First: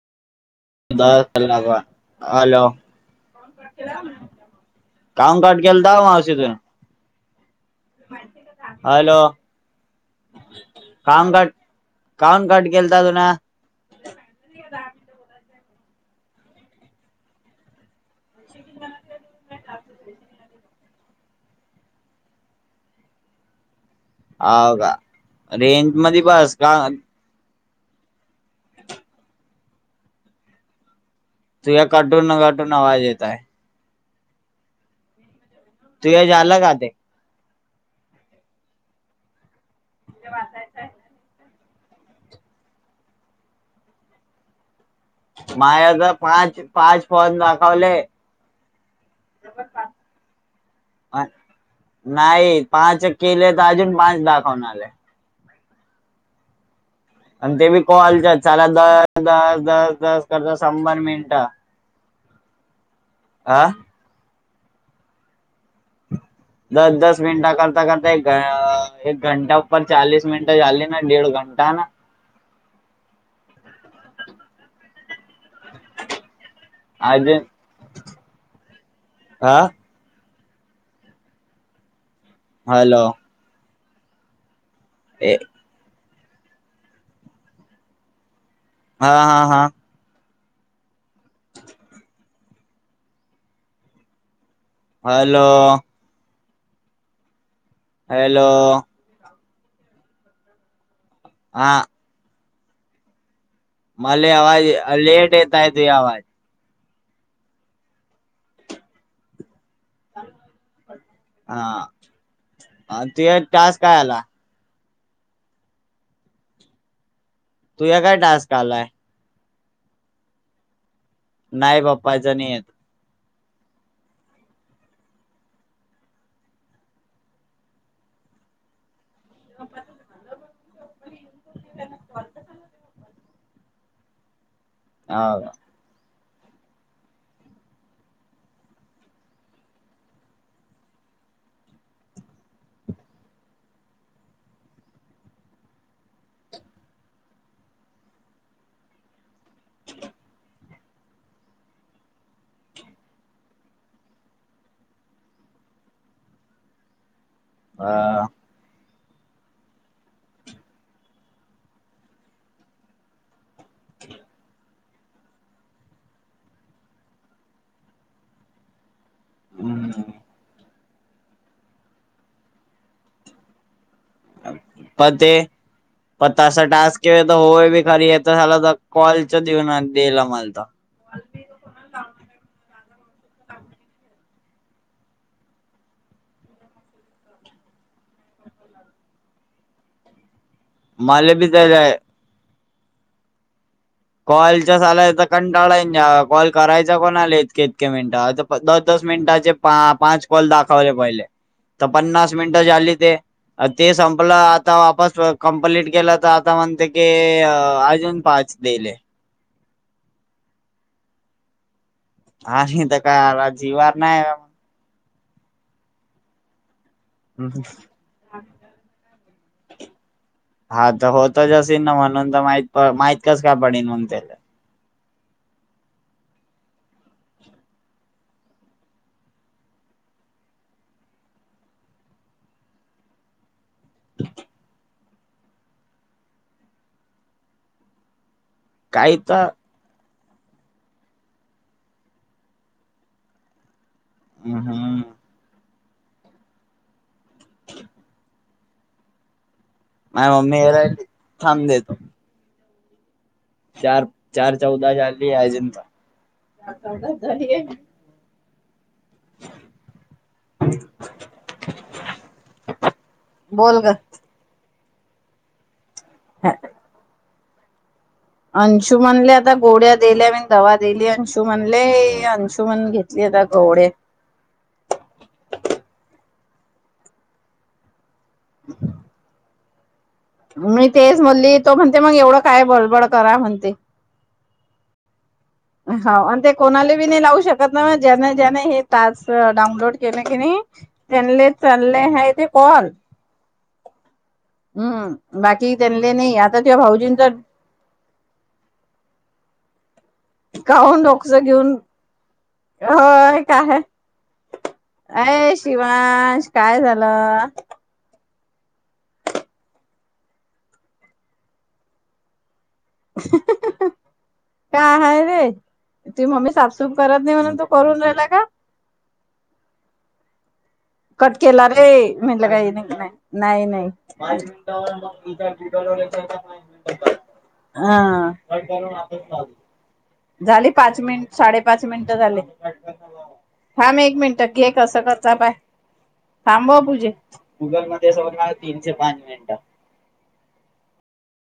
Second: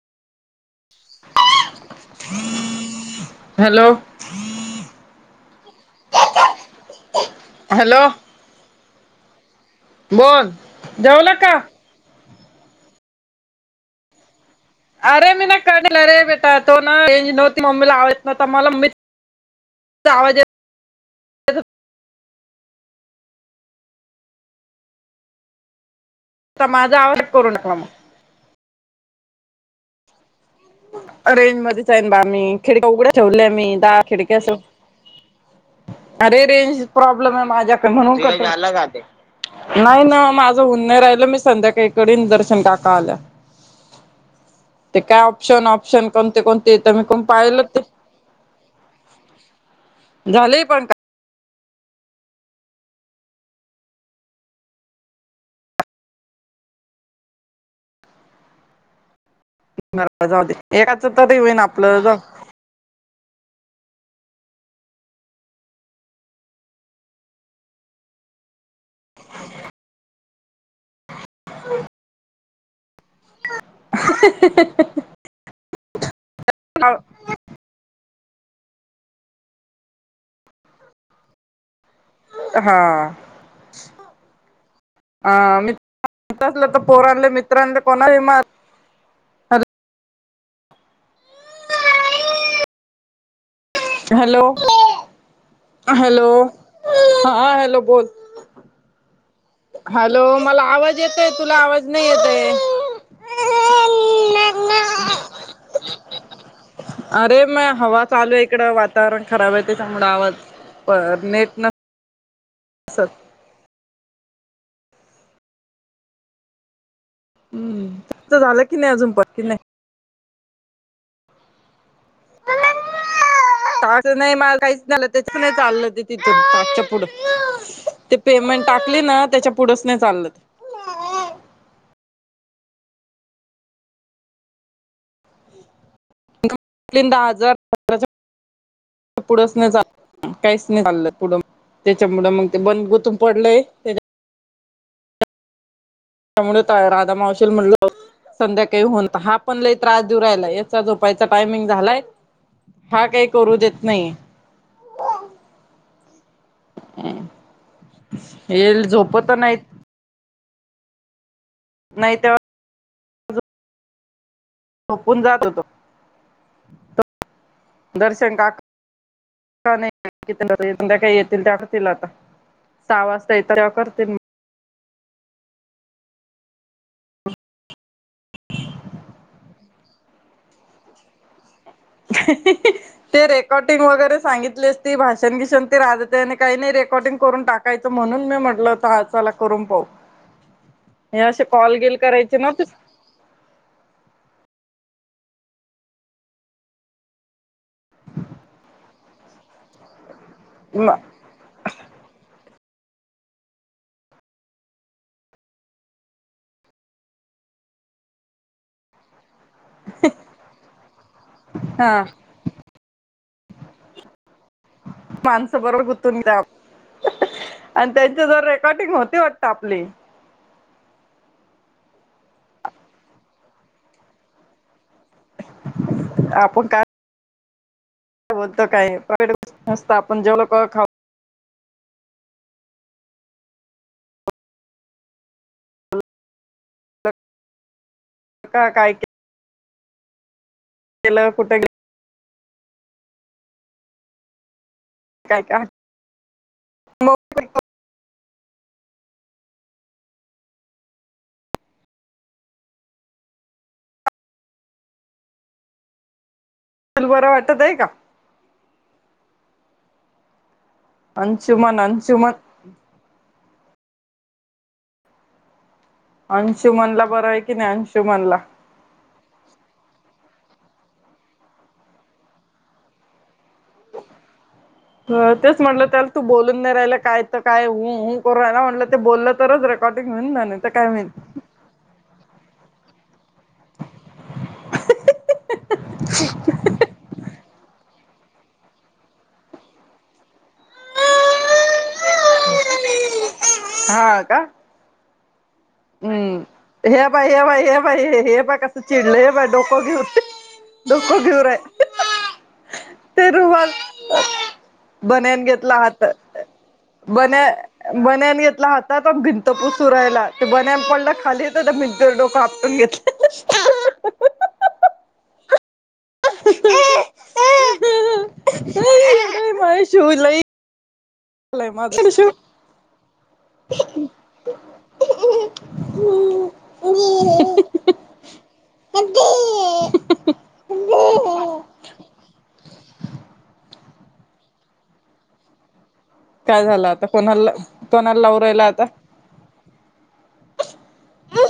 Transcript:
Hello hello काम काट केेलं द मशीथून हॅलो हॅलो बोल जेवला का काांगट कान काड केलता तु ना अरे मी ना कडेल अरे बेटा तो ना नव्हती मम्मीला आव न तर मला मित आवाज हो का रेंज म बस का कोर्णकला रेंज तुझ्या मध्येच आहे बा कटून म्ही कटून खिडक्या आवाज उघड्या येत आहे ठेवले मी दहा खिडक्या अस तुझ्या अरे झालं का रेंज ते प्रॉब्लेम आहे माझ्याक म्हणून नाही ना माझं होन राहिल मी संध्याकाळीक दर्शन काका आल्या काय ऑप्शन माझ्या ऑप्शन तर कोणते पाच कोणते तर मी पाच कोण फोन पाहिलं ते दाखवले झालेय पण का नाही पाच केले तर अजून पाच दाखवून आले आणि ते बी कलच्या ला द द दस दस काय जाऊ दे करज शंभर एकाच तरी मिनटं होईन आपलं ह दस दस मिनटा करता करता एक एक घंटापर चालीस मिनटं झाली नाही ड घंटा ना [unintelligible] [inaudible] [inaudible] हो अज हा हा हॅलो ए हा म असलं तर पोरांले मित्रांले कोणाही म हा हा हा हॅलो हॅलो हॅलो हा हॅलो ब हॅलो हॅलो मला आवाज येतंय तुला हा आवाज नाही येतंय. मला आवाज लेट येतय तु आवाज अरे मग हवा चालू आहे इकडं वातावरण खराब आहे त्याच्यामुं आवाज प नेट ना अआ ते टास्क काय आला. हम्म तुझ्या काय तर टास्क झालं की आलाय नाही अजून पण कि नाही. नाही बा पाचजणी आहेत. टास्क नाही मला काहीच नाही त्याच प नाही चाललं ते तिथून टास्कच्या पुढं ते पेमेंट टाकली ना त्याच्या पुढेच नाही चाललं. आ दहा हजार पुढंच नाही चा काहीच नाही चाललं पुढं म त्याच्यापुढ मग ते बंद गुथून पडलंय त्या त्यामुळे राधा मावशील म्हणलो. संध्याकाळी होऊन हा पण लय त्रास देऊ राहलाय याचा झोपायचा टायमिंग झालाय. हा काय काही करू देत नाही. हॅ आ ये ल झोपत नाहीत. नाही तेव्हा झोपून जातो तो तो दर्शन काका. का नाही. हम्म. केतन दादा संध्याकाळी येतील टाकतील आता सहा वाजता येत तेव्हा करतील. मते पताच असं टास्क केय तर होय बी खरी येत झाला तर कॉलच देऊन दिला मला तर [unintelligible] ते रेकॉर्डिंग वगैरे सांगितले असं ती भाषण भिषन ती राजते आणि काही नाही रेकॉर्डिंग करून टाकत. काय तर म्हणून मी म्हटलं ता हा चला करून पाहू. हे मला असे बी कॉल त्याला गेलं करायचे नव्हतेच. कॉलच्यास आलाय तर कंटाळा येणार कॉल करायचा कोणा आले इतके इतके मिनिट द मिनिटाचे पाच कॉल दाखवले पहिले तर पन्नास मिनिटाचे आली ते ते संपलं आता वापस कंप्लीट केल तर आता म्हणते की अजून पाच बेले हा आणि तर काय जीवार नाही. माणसं बरोबर गुंतून द्यात हम ह त्यांची जर रेकॉर्डिंग होती वाटतंय आपले. हा तर होतच असल ना म्हणून तर माह माहित काच काय पडन म्हून त्याला [inaudible] आपण काय? काय प्रट [inaudible] गोष्ट नसत आपण जेवण लोक खा क काय एकदा ते ला कुठं अ हम.. काय काय म [unintelligible] मम्मी हे थांब देतो चार चार चौदा झाली अजिंता चार मोबाईल चौदा बरं वाटत झालीये आहे का [inaudible] अंचुमन अंचुमन बोल गं अंशुमनला बरं आहे की नाही अंशुमनला अंशू म्हणले आता गोळ्या दिल्या मी दवा दिली अंशू म्हणले अंशु म्हन घेत चेहरा गोड आहे तेच म्हटलं त्याला तू बोलून नाही राहिला काय तर काय ह ह करू लागला ना म्हटलं ते बोललं तरच र कॉटीक मिळून जा मी काय होईल तेच म्हणली तो म्हणते मग एवढं काय बडबड करा म्हणते हौ आणि ते कोणाले बी नय लावू शकत [unintelligible] ज्यान ज्याने हे टास्क डाऊनलोड केलं की नी त्यांले त्यांले [unintelligible] कॉल हा का हम्म बाकी त्यांले नइ आता तेव्हा भाऊजींच बा हे हे बघ कस चिडलं हे बघ डोकं घेऊ काहून डोकं डोकस घेऊ राय घेऊन ते होय रुवाल काय बनेन अय घेतला हातात शिवांश काय बने झालं बनेन घेतला हातात अन् भिंत पुसू राहिला ते बनेन पडलं खाली हितं त्या भिंतीवर डोकं आपटून घेत काय हाय रे तू मम्मी साफसूफ करत नय म्हणून तू करून राहिला का माय शूज लई कट केला झालाय रे माझा शिव म्हटलं काही नाय नाही नाय नाही मिनिट हा झाली पाच मिनिट साडे पाच मिनिटं झाले थांब एक मिनिटं [unintelligible] काय थांब ह झालं आता पूजे कोणाला गगल मध्ये कोणाला समोर लावू माझ राहिला आता तीनशे पाच मिनिट